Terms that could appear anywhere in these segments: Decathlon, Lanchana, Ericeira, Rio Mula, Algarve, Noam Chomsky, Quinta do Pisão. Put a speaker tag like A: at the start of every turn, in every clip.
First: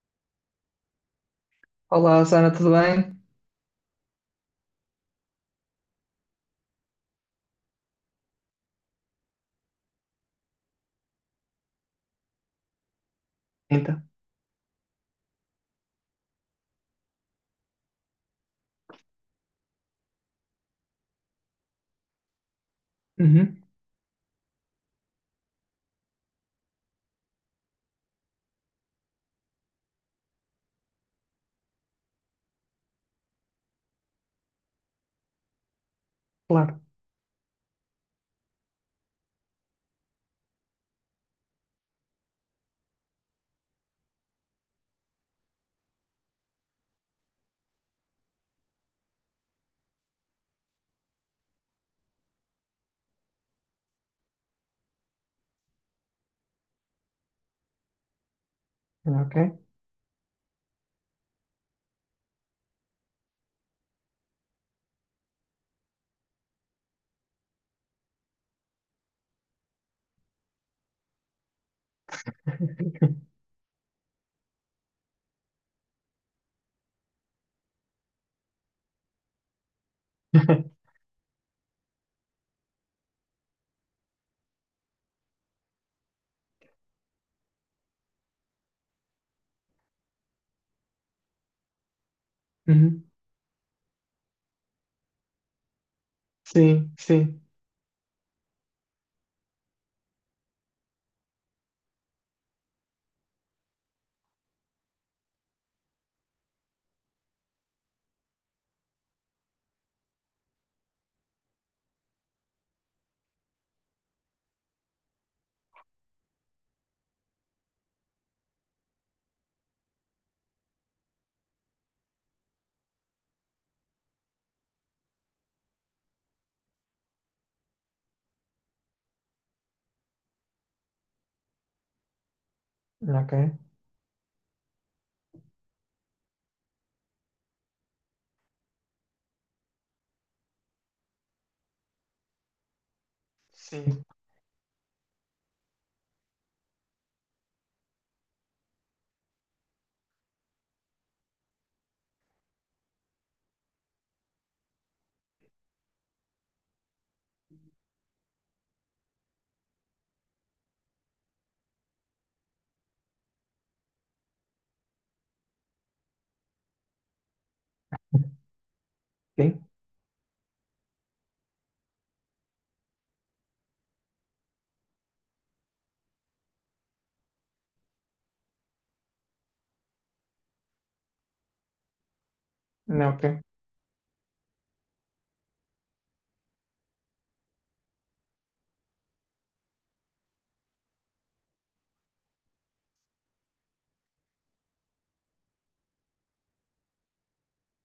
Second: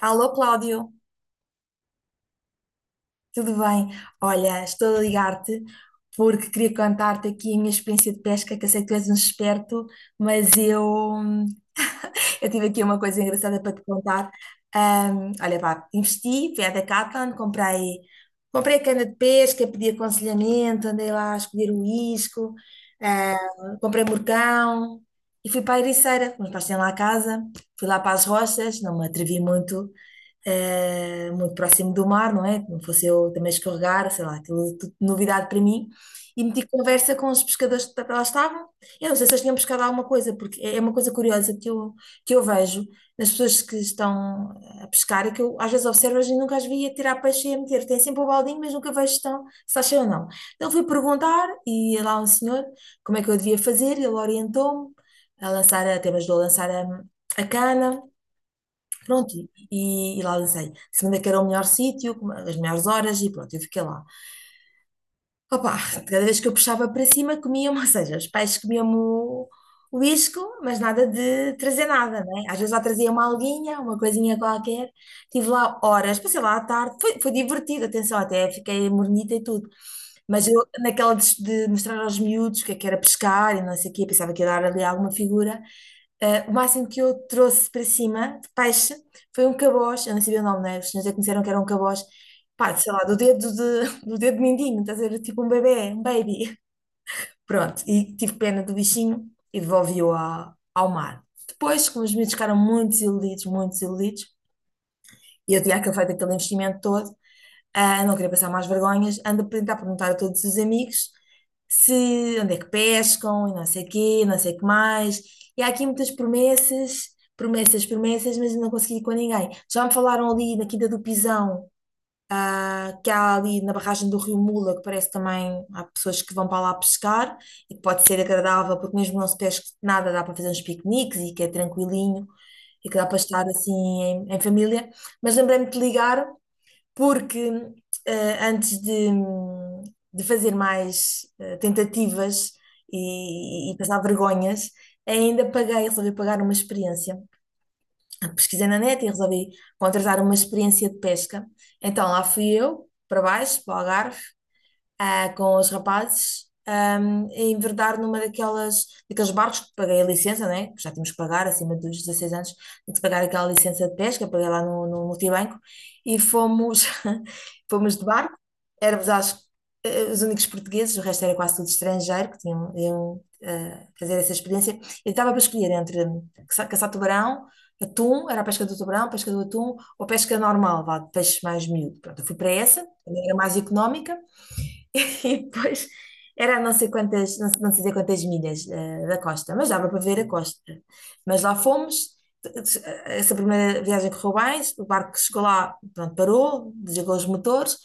A: Alô, Cláudio,
B: Olá, Sana, tudo bem?
A: tudo bem? Olha, estou a ligar-te porque queria contar-te aqui a minha experiência de pesca, que eu sei que tu és um esperto, mas eu tive aqui uma coisa engraçada para te
B: Então,
A: contar. Olha, pá, investi, fui à Decathlon, comprei a cana de pesca, pedi aconselhamento, andei lá a escolher o isco, ah,
B: uhum,
A: comprei morcão e fui para a Ericeira. Meus pais têm lá a casa, fui lá para as rochas, não me atrevi muito próximo do mar, não é? Não fosse eu também escorregar, sei lá, aquilo tudo novidade para mim. E meti
B: claro,
A: conversa com os pescadores que lá estavam. Eu não sei se eles tinham pescado alguma coisa, porque é uma coisa curiosa que eu vejo nas pessoas que estão a pescar, é que eu às vezes observo e nunca as vi a tirar peixe e a meter. Tem sempre o baldinho, mas nunca vejo se está cheio ou não. Então fui perguntar e lá um senhor como é que eu devia fazer, ele orientou-me a lançar, até me ajudou a lançar a cana. Pronto,
B: ok.
A: e lá lancei. Segunda que era o melhor sítio, com as melhores horas, e pronto, eu fiquei lá. Opa, cada vez que eu puxava para cima, comiam-me, ou seja, os pais comiam-me o isco, mas nada de trazer nada, né? Às vezes lá trazia uma alguinha, uma coisinha qualquer. Tive lá horas, passei lá à tarde, foi divertido, atenção, até fiquei mornita e tudo. Mas eu, naquela de mostrar aos miúdos o que é que era pescar e não sei o quê, eu pensava que ia dar ali alguma figura. O máximo que eu trouxe para cima de peixe foi um caboz, eu não sabia o nome, né? Os senhores já conheceram que era um caboz, pá, sei lá,
B: Uhum,
A: do dedo de, do dedo mindinho, estás a ver, tipo um bebê, um baby.
B: sim, sim,
A: Pronto, e tive pena do bichinho e devolvi-o ao mar. Depois, como os miúdos ficaram muito desiludidos, e eu tinha feito aquele investimento todo, não queria passar mais vergonhas, ando a tentar perguntar a todos os amigos se onde é que pescam e não sei quê, não sei o que mais. E há aqui muitas promessas, promessas, promessas, mas eu não consegui ir com ninguém. Já me falaram ali na Quinta do Pisão, que há ali na barragem do Rio Mula, que parece também há pessoas que vão para lá pescar e que pode ser agradável, porque mesmo não se pesca nada, dá para fazer uns piqueniques e que é tranquilinho e que dá para
B: ok.
A: estar assim em família. Mas lembrei-me de te ligar porque antes de fazer mais tentativas e passar
B: Sim,
A: vergonhas, ainda paguei, resolvi pagar uma experiência, pesquisei na net e resolvi contratar uma experiência de pesca. Então lá fui eu, para baixo, para o Algarve, com os rapazes, a enverdar daqueles barcos, que paguei a licença, né? Que já tínhamos que pagar acima dos 16 anos, tinha que pagar aquela licença de pesca, paguei lá no multibanco, e fomos, fomos de barco, éramos acho, que,
B: sim,
A: eh, os únicos portugueses, o resto era quase tudo estrangeiro, que tinham, iam fazer essa experiência, e estava para escolher entre caçar tubarão, Atum, era a pesca do tubarão, pesca do atum ou pesca normal, vá, de peixe mais miúdo. Pronto, eu fui para essa,
B: não,
A: também era
B: ok.
A: mais económica. E depois era não sei quantas, não sei, não sei dizer quantas milhas da costa, mas dava para ver a costa. Mas lá fomos, essa primeira viagem correu bem, o barco chegou lá, pronto, parou, desligou os motores,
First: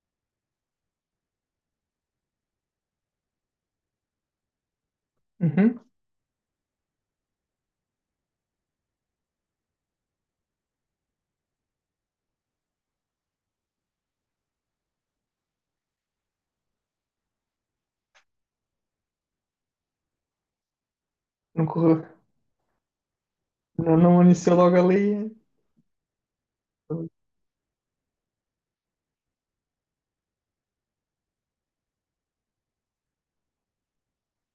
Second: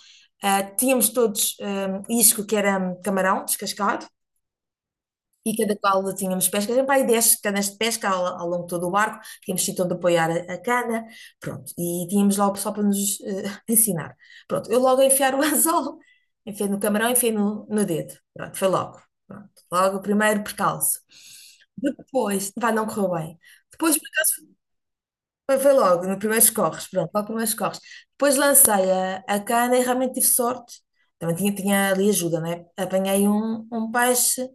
A: tínhamos todos isco que era camarão descascado, e cada
B: Uhum,
A: qual tínhamos pescas, sempre aí 10 canas de pesca ao, ao longo de todo o barco, tínhamos sítio onde apoiar a cana, pronto, e tínhamos lá o pessoal para nos ensinar. Pronto, eu logo a enfiar o anzol, enfiei no camarão, enfiei no dedo, pronto, foi logo, pronto, logo o primeiro percalço.
B: não correu,
A: Depois, vai, não correu bem. Depois
B: não, não iniciou logo ali.
A: foi, foi logo, no primeiro corres, pronto, logo primeiros corres. Depois lancei a cana e realmente tive sorte. Também tinha ali ajuda, né? Apanhei um peixe,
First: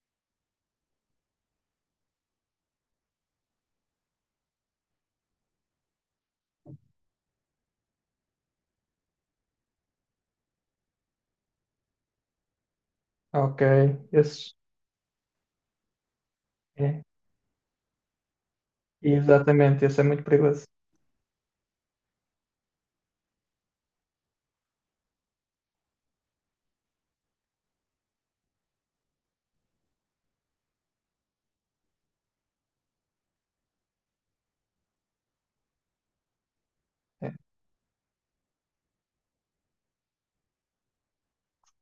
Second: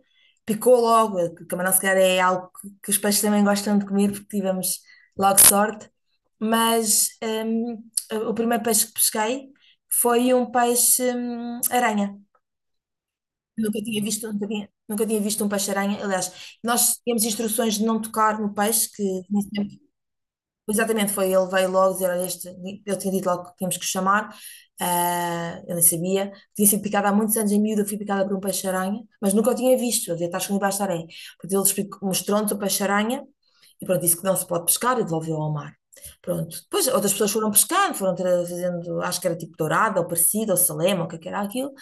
A: picou logo, que camarão se calhar é algo que os peixes também gostam de comer, porque tivemos logo sorte. Mas hum, o primeiro peixe que pesquei foi um peixe aranha.
B: Ok, esses,
A: Nunca tinha visto um peixe-aranha. Aliás, nós
B: é,
A: tínhamos instruções de não tocar no peixe. Que
B: exatamente, esse é muito perigoso.
A: Exatamente, foi ele veio logo dizer, olha, este, eu tinha dito logo que tínhamos que o chamar, eu nem sabia, tinha sido picada há muitos anos em miúdo, eu fui picada por um peixe-aranha, mas nunca o tinha visto, eu devia estar escondido baixo da areia, porque ele mostrou-nos o peixe-aranha, e pronto, disse que não se pode pescar e devolveu ao mar. Pronto, depois outras pessoas
B: É.
A: foram pescar foram fazendo, acho que era tipo dourada, ou parecida, ou salema, ou o que é que era aquilo,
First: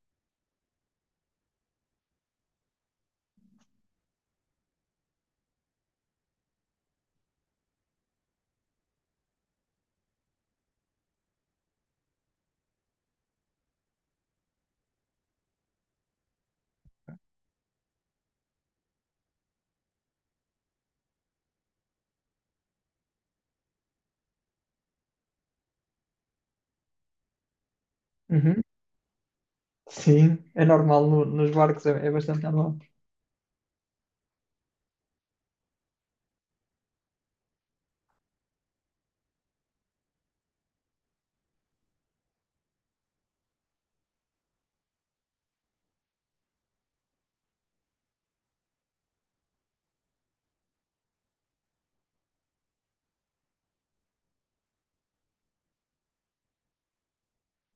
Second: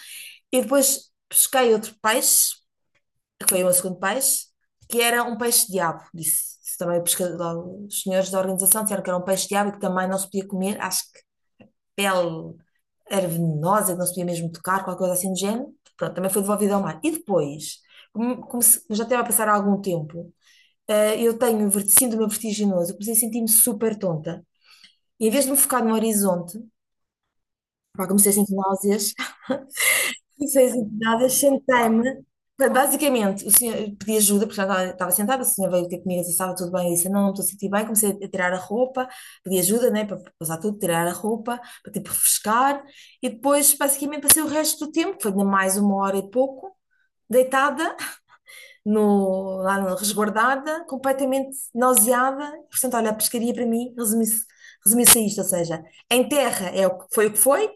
A: e depois pesquei outro peixe, que foi o meu segundo peixe, que era um peixe-diabo, disse também o pescador, os senhores da organização disseram que era um peixe-diabo e que também não se podia comer, acho que pele era venenosa, que não se podia mesmo tocar, qualquer coisa assim do género. Pronto, também foi devolvido ao mar. E depois, como já estava a passar há algum tempo, eu tenho síndrome vertiginoso, comecei a sentir-me super tonta. E em vez de me focar no horizonte, pá, comecei a sentir
B: Uhum,
A: náuseas,
B: sim, é
A: pessoas
B: normal,
A: envenenadas,
B: nos barcos é, é
A: sentei-me.
B: bastante normal.
A: Basicamente, o senhor pedi ajuda, porque já estava, estava sentada, o senhor veio ter comigo e disse, estava tudo bem, eu disse, não, não estou a sentir bem, comecei a tirar a roupa, pedi ajuda, né, para passar tudo, tirar a roupa, para tipo refrescar, e depois basicamente passei o resto do tempo, que foi de mais uma hora e pouco, deitada, no, lá no- resguardada, completamente nauseada, portanto, olha, a pescaria para mim resumiu-se a isto, ou seja, em terra é o que foi,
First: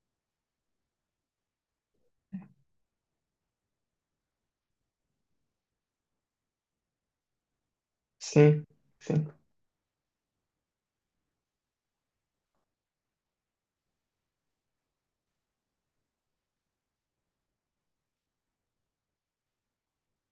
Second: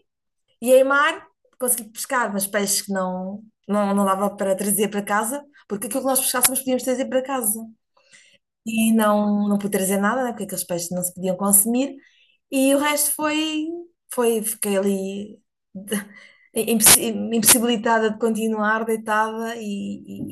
A: e em mar, consegui pescar, mas peixes que não dava para trazer para casa, porque aquilo que nós pescássemos podíamos trazer para casa,
B: Sim,
A: e
B: sim.
A: não, não pude trazer nada, né, porque aqueles peixes não se podiam consumir, e o resto foi, foi, fiquei ali de- impossibilitada de continuar, deitada, e,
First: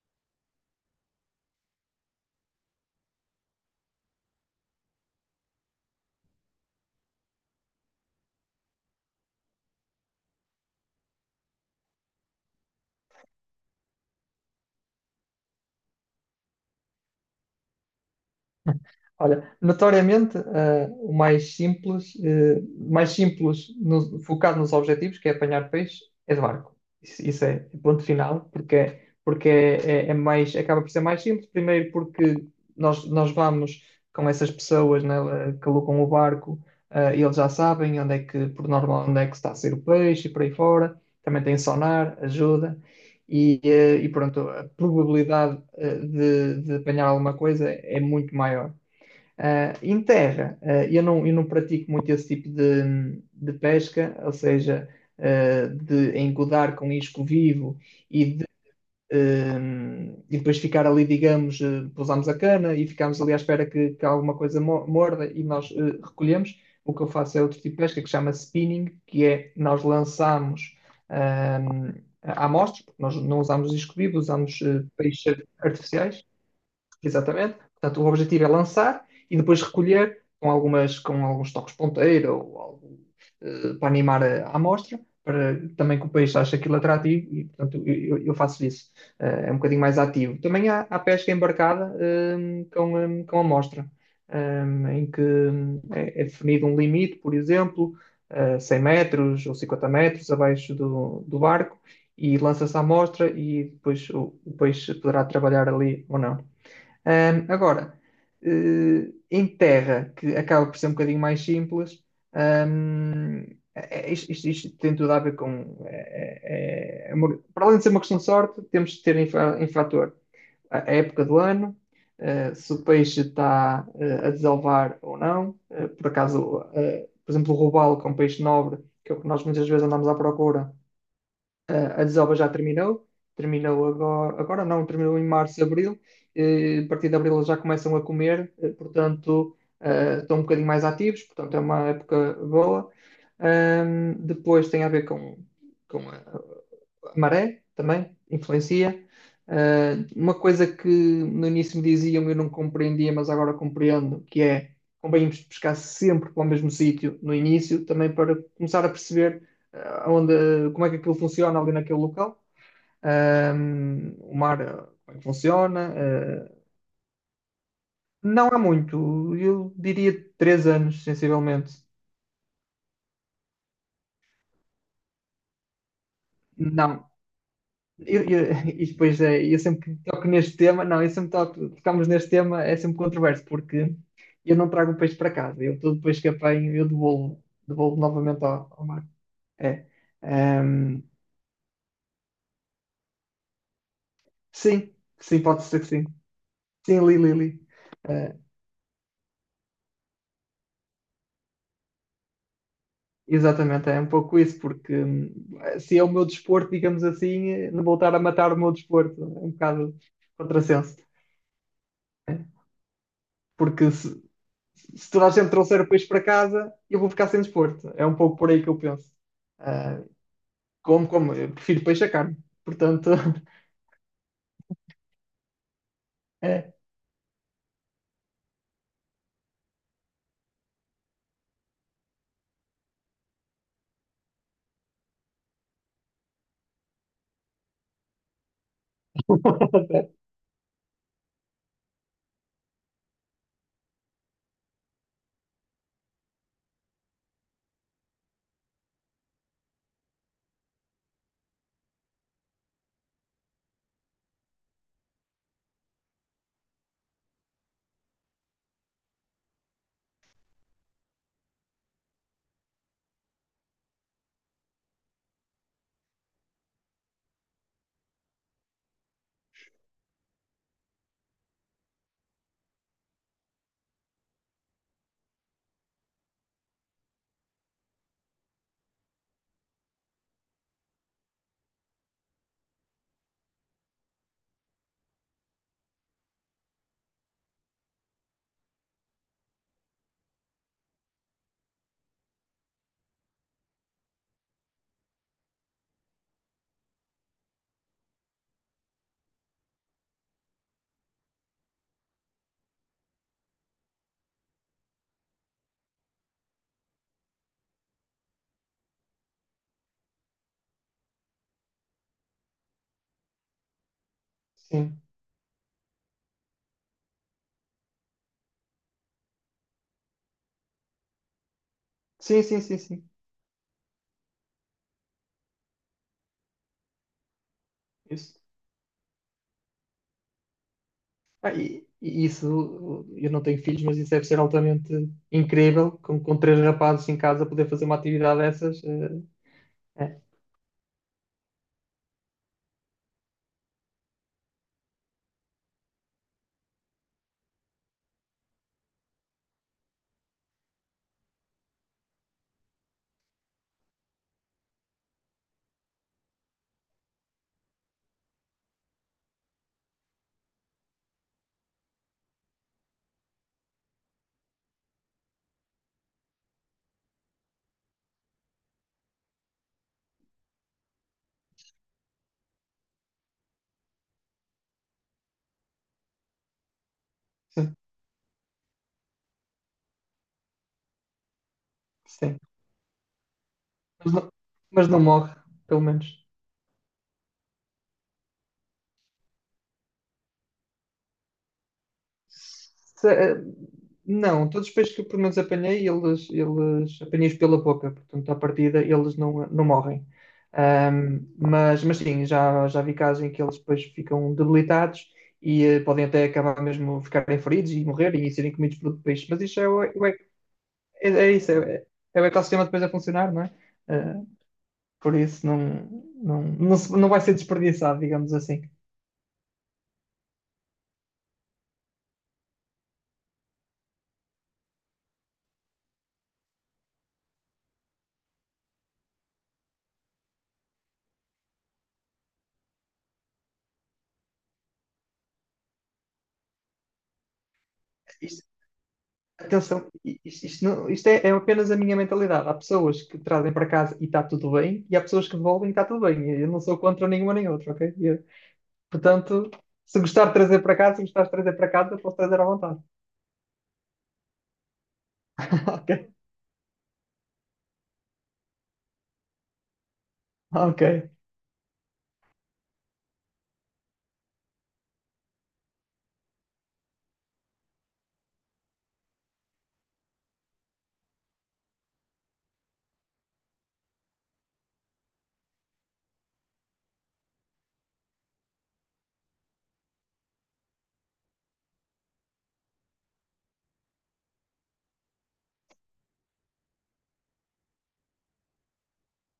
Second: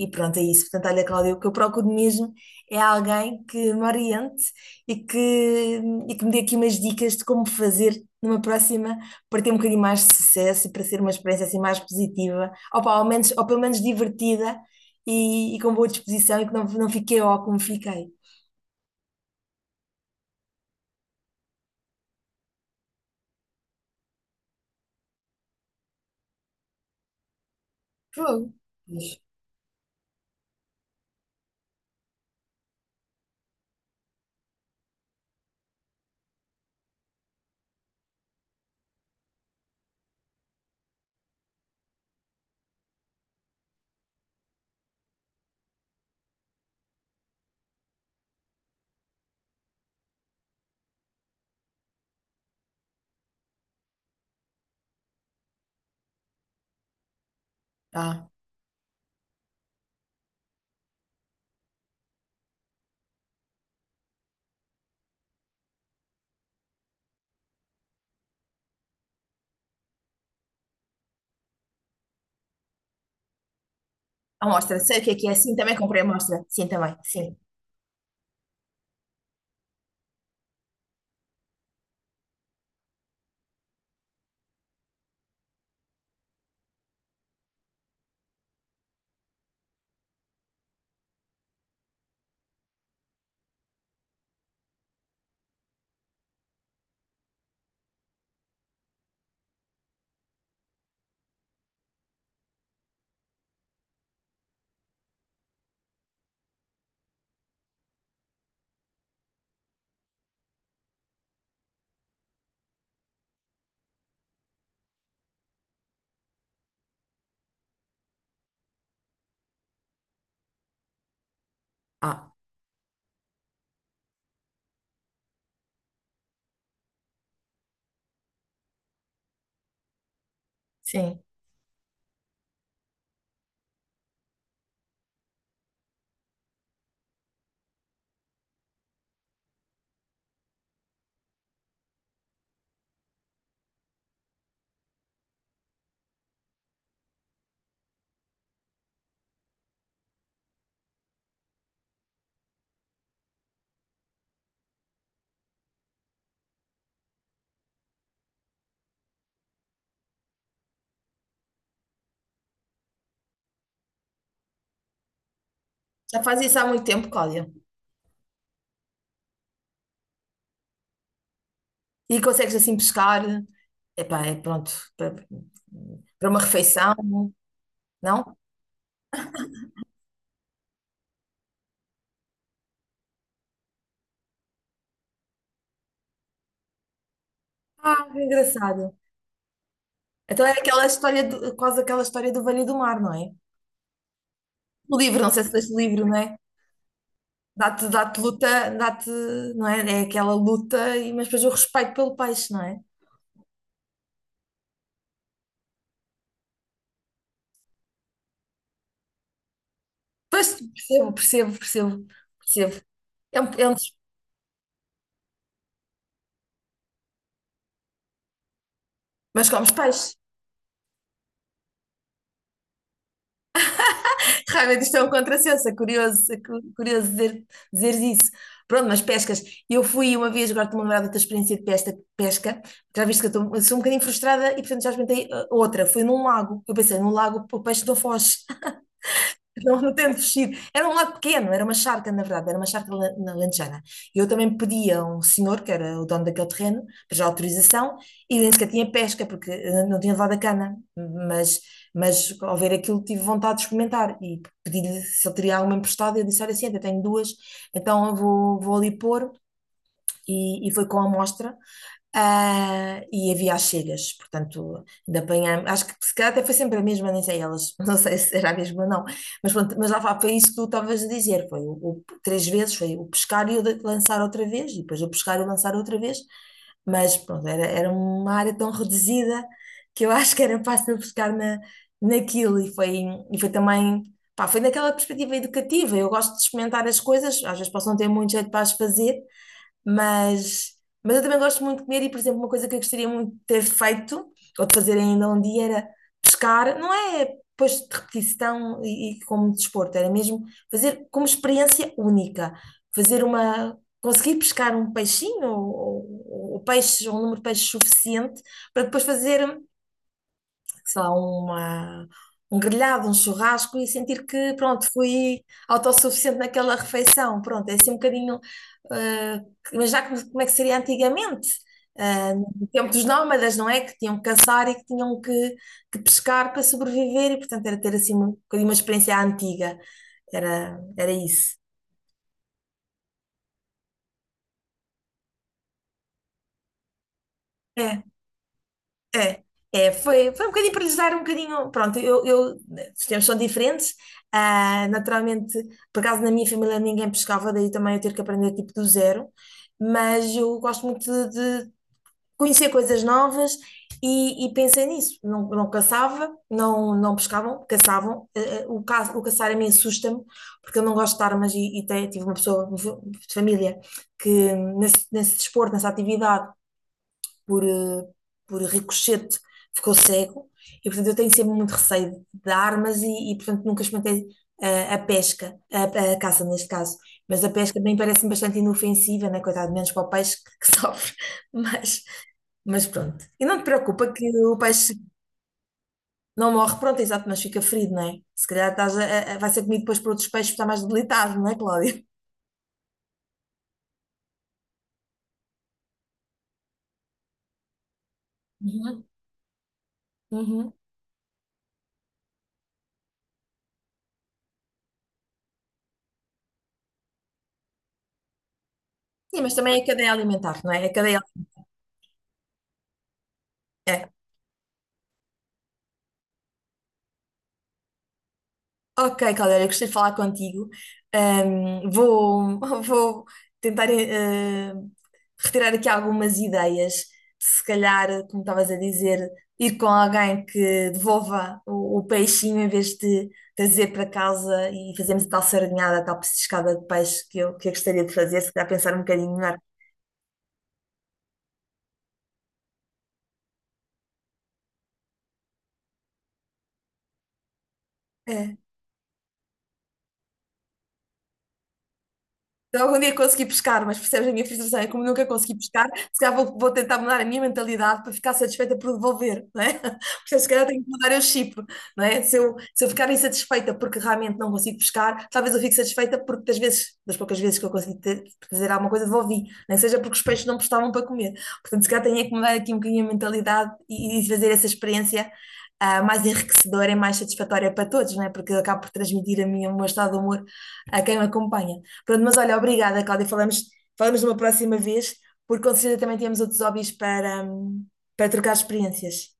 A: e- e pronto, é isso. Portanto, olha, Cláudia, o que eu procuro mesmo é alguém que me oriente e que, e que me dê aqui umas dicas de como fazer numa próxima para ter um bocadinho mais de sucesso e para ser uma experiência assim mais positiva, ou, pá, ao menos, ou pelo menos divertida e com boa disposição e que não, não fiquei ó como fiquei.
B: Olha, notoriamente, o mais simples, mais simples focado nos objetivos, que é apanhar peixe, é de barco. Isso é ponto final,
A: Fogo.
B: porque,
A: Pois.
B: porque é, é mais, acaba por ser mais simples. Primeiro porque nós vamos com essas pessoas, né, que alugam o barco, e eles já sabem onde é que, por norma onde é que está a ser o peixe e por aí fora. Também tem sonar, ajuda. E, e pronto, a probabilidade de apanhar alguma coisa é muito maior. Ah, em terra, ah, eu não pratico muito esse tipo de pesca, ou seja, ah, de engodar com isco vivo e,
A: Ah.
B: de, ah, e depois ficar ali, digamos, ah, pousamos a cana e ficamos ali à espera que alguma coisa morda e nós ah, recolhemos. O que eu faço é outro tipo de pesca que chama spinning, que é nós lançamos ah, amostras, porque nós não usamos isco vivo, usamos
A: Amostra.
B: ah,
A: Sei o que é que é.
B: peixes
A: Sim, também comprei
B: artificiais.
A: amostra. Sim, também. Sim.
B: Exatamente. Portanto, o objetivo é lançar e depois recolher com algumas, com alguns toques ponteira ou algo para animar a amostra, para também que o peixe ache aquilo atrativo e, portanto, eu faço isso. Eh, é um bocadinho mais ativo. Também há, há pesca embarcada com, com amostra, eh, em que é, é definido um limite, por exemplo, 100 metros ou 50 metros abaixo do, do barco. E lança-se a amostra e depois o peixe poderá trabalhar ali ou não. Agora, em terra, que acaba por ser um bocadinho mais simples, ahm, isto, isto tem tudo a ver com. É uma- para além de ser uma questão de sorte, temos de ter em, em fator a época do ano,
A: Ah,
B: se o peixe está a desalvar ou não. Eh, por acaso, por exemplo, o robalo, que é um peixe nobre, que é o que nós muitas vezes andamos à procura,
A: sim.
B: a desova já terminou, terminou agora, agora não, terminou em março, abril, a partir de abril eles já começam a comer, portanto, estão um bocadinho mais ativos, portanto, é uma época boa. Depois tem a ver com a maré também influencia. Ah, uma coisa que no início me diziam e eu não compreendia, mas agora compreendo, que é convém irmos pescar sempre para o mesmo sítio no início, também para começar a perceber ah, onde, como é que aquilo funciona ali naquele local, ah, o mar, ah, como é que funciona.
A: Já faz isso
B: Ah,
A: há muito tempo, Cláudia.
B: não há muito, eu diria três anos, sensivelmente.
A: E consegues assim pescar. Epá, é pronto. Para, para uma
B: Não.
A: refeição,
B: Eu,
A: não?
B: e depois é, eu sempre que toco neste tema, não, eu sempre toco, tocamos neste tema, é sempre controverso, porque eu não trago o peixe para casa, eu todo o peixe que apanho, eu devolvo, devolvo
A: Ah, que
B: novamente ao, ao
A: engraçado.
B: mar. É.
A: Então é aquela
B: Ehm,
A: história, do, quase aquela história do Velho e do Mar, não é?
B: sim,
A: O livro, não
B: sim,
A: sei se
B: pode
A: leste o
B: ser que
A: livro,
B: sim.
A: não é?
B: Sim, li, li, li.
A: Dá-te, dá-te
B: Eh,
A: luta, dá-te, não é? É aquela luta, mas depois o respeito pelo peixe, não é?
B: exatamente, é um pouco isso, porque se é o meu desporto, digamos assim, não voltar a matar o meu desporto, é um bocado
A: Pois,
B: contrassenso.
A: percebo, percebo, percebo,
B: É.
A: percebo. É um.
B: Porque se toda a gente trouxer o peixe para casa, eu vou ficar sem desporto. É um pouco por aí que eu penso.
A: Mas comes
B: Ah,
A: peixe.
B: como, como? Eu prefiro peixe a carne. Portanto,
A: Realmente isto é um contrassenso, é curioso, é
B: é.
A: curioso dizer, dizeres isso. Pronto, mas pescas. Eu fui uma vez, agora estou-me a lembrar da tua experiência de pesca, pesca. Já viste que eu, eu sou um bocadinho frustrada e, portanto, já experimentei outra. Foi num lago. Eu pensei, num lago o peixe não foge. Não, não tendo vestido. Era um lado pequeno, era uma charca, na verdade, era uma charca na Lanchana. E eu também pedi a um senhor, que era o dono daquele terreno, para já autorização, e nem sequer tinha pesca, porque não tinha levado a cana. Mas, mas ao ver aquilo, tive vontade de experimentar. E pedi-lhe se ele teria alguma emprestada. E ele disse: Olha, sim, eu tenho duas, então eu vou, vou ali pôr. E foi com a amostra. E havia as cegas, portanto, de apanhar. Acho que se calhar até foi sempre a mesma, nem sei elas, não sei se era a mesma ou não, mas pronto, mas foi isso que tu estavas a dizer, foi três vezes, foi o pescar e o lançar outra vez, e depois o pescar e o lançar outra vez, mas pronto, era uma área tão reduzida que eu acho que era fácil pescar naquilo, e foi também, pá, foi naquela perspectiva educativa. Eu gosto de experimentar as coisas, às vezes posso não ter muito jeito para as fazer, mas, mas eu também gosto muito de comer. E, por exemplo, uma coisa que eu gostaria muito de ter feito, ou de fazer ainda um dia, era pescar. Não é depois de repetição e como desporto, era mesmo fazer como experiência única. Fazer uma. Conseguir pescar um peixinho ou peixes, ou um número de peixes suficiente para depois fazer, sei lá, uma, um grelhado, um churrasco, e sentir que, pronto,
B: Sim,
A: fui autossuficiente naquela refeição. Pronto, é assim um bocadinho. eh, mas já como, como é que seria antigamente?
B: sim, sim,
A: No
B: sim,
A: tempo dos
B: sim.
A: nómadas, não é? Que tinham que caçar e que tinham que pescar para sobreviver e, portanto, era ter assim um
B: Isso.
A: bocadinho uma experiência antiga. Era, era
B: Ah,
A: isso.
B: e isso, eu não tenho filhos, mas isso deve ser altamente incrível, com três rapazes em casa poder fazer uma
A: É.
B: atividade dessas. Eh,
A: É, é,
B: é,
A: foi, foi um bocadinho para lhes dar um bocadinho. Pronto, os tempos são diferentes. Ah, naturalmente, por acaso na minha família ninguém pescava, daí também eu ter que aprender tipo do zero. Mas eu gosto muito de, de conhecer coisas novas e pensei nisso. Não, não caçava, não, não pescavam, caçavam. O caçar a mim assusta-me, porque eu não gosto de armas e, tive uma pessoa de família que nesse desporto, nessa atividade por, eh, por ricochete, ficou cego. E, portanto, eu tenho sempre muito receio de armas e, portanto, nunca experimentei a pesca, a caça neste caso. Mas a
B: sim,
A: pesca também parece-me bastante inofensiva, né? Coitado, menos para o peixe que sofre. Mas,
B: sim.
A: mas pronto. E não te preocupa
B: Mas
A: que
B: não,
A: o
B: mas
A: peixe
B: não morre, pelo menos.
A: não morre, pronto, exato, mas fica ferido, não é? Se calhar vai ser comido depois por outros peixes, está mais debilitado, não é, Cláudia?
B: Se- eh, não, todos os peixes que eu pelo menos apanhei, eles apanhei-os pela boca, portanto, à partida,
A: Uhum.
B: eles não, não morrem.
A: Uhum.
B: Mas sim, já, já vi casos em que eles depois ficam debilitados e podem até acabar mesmo ficarem feridos e morrerem e serem comidos por outro peixe. Mas
A: Sim, mas
B: isso é,
A: também é a
B: é,
A: cadeia alimentar, não é? A
B: é,
A: cadeia,
B: é isso, é, é o ecossistema depois a funcionar, não é?
A: é.
B: Ah, por isso não, não, não, não vai ser desperdiçado, digamos assim.
A: Ok, Caldera, gostei de falar contigo. Vou, vou tentar retirar aqui algumas ideias. Se calhar, como estavas a dizer, ir com alguém que devolva o peixinho em vez de trazer para casa e fazermos a tal sardinhada, a tal petiscada de peixe que eu gostaria de fazer, se calhar pensar um bocadinho
B: Atenção, isto, isto isto é, é apenas a minha mentalidade. Há pessoas que trazem para casa e está tudo bem, e há pessoas que devolvem e está tudo bem. Eu não sou contra nenhuma nem outra, ok? Eu-
A: melhor.
B: portanto, se gostar de trazer para casa, se gostar de trazer para casa, posso trazer à vontade.
A: Se algum dia conseguir pescar, mas percebes a minha frustração, é como nunca consegui pescar,
B: Ok,
A: se calhar vou tentar mudar a minha mentalidade para ficar satisfeita por devolver, não é? Porque se calhar tenho
B: ok.
A: que mudar eu o chip, não é? Se eu ficar insatisfeita porque realmente não consigo pescar, talvez eu fique satisfeita porque das vezes, das poucas vezes que eu consegui ter, fazer alguma coisa, devolvi, nem seja porque os peixes não prestavam para comer. Portanto, se calhar tenho é que mudar aqui um bocadinho a mentalidade e fazer essa experiência mais enriquecedora e mais satisfatória para todos, não é? Porque eu acabo por transmitir a minha, o meu estado de humor a quem me acompanha. Pronto, mas olha, obrigada, Cláudia. Falamos, falamos numa próxima vez, porque com certeza também temos outros hobbies para, para trocar experiências.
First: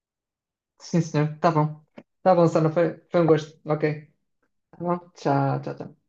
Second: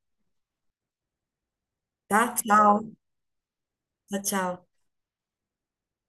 B: Sim, senhor. Tá bom.
A: Tá?
B: Tá bom, Sana.
A: Tchau.
B: Foi, foi um gosto. Ok.
A: Tchau, tchau.
B: Tá bom. Tchau, tchau, tchau.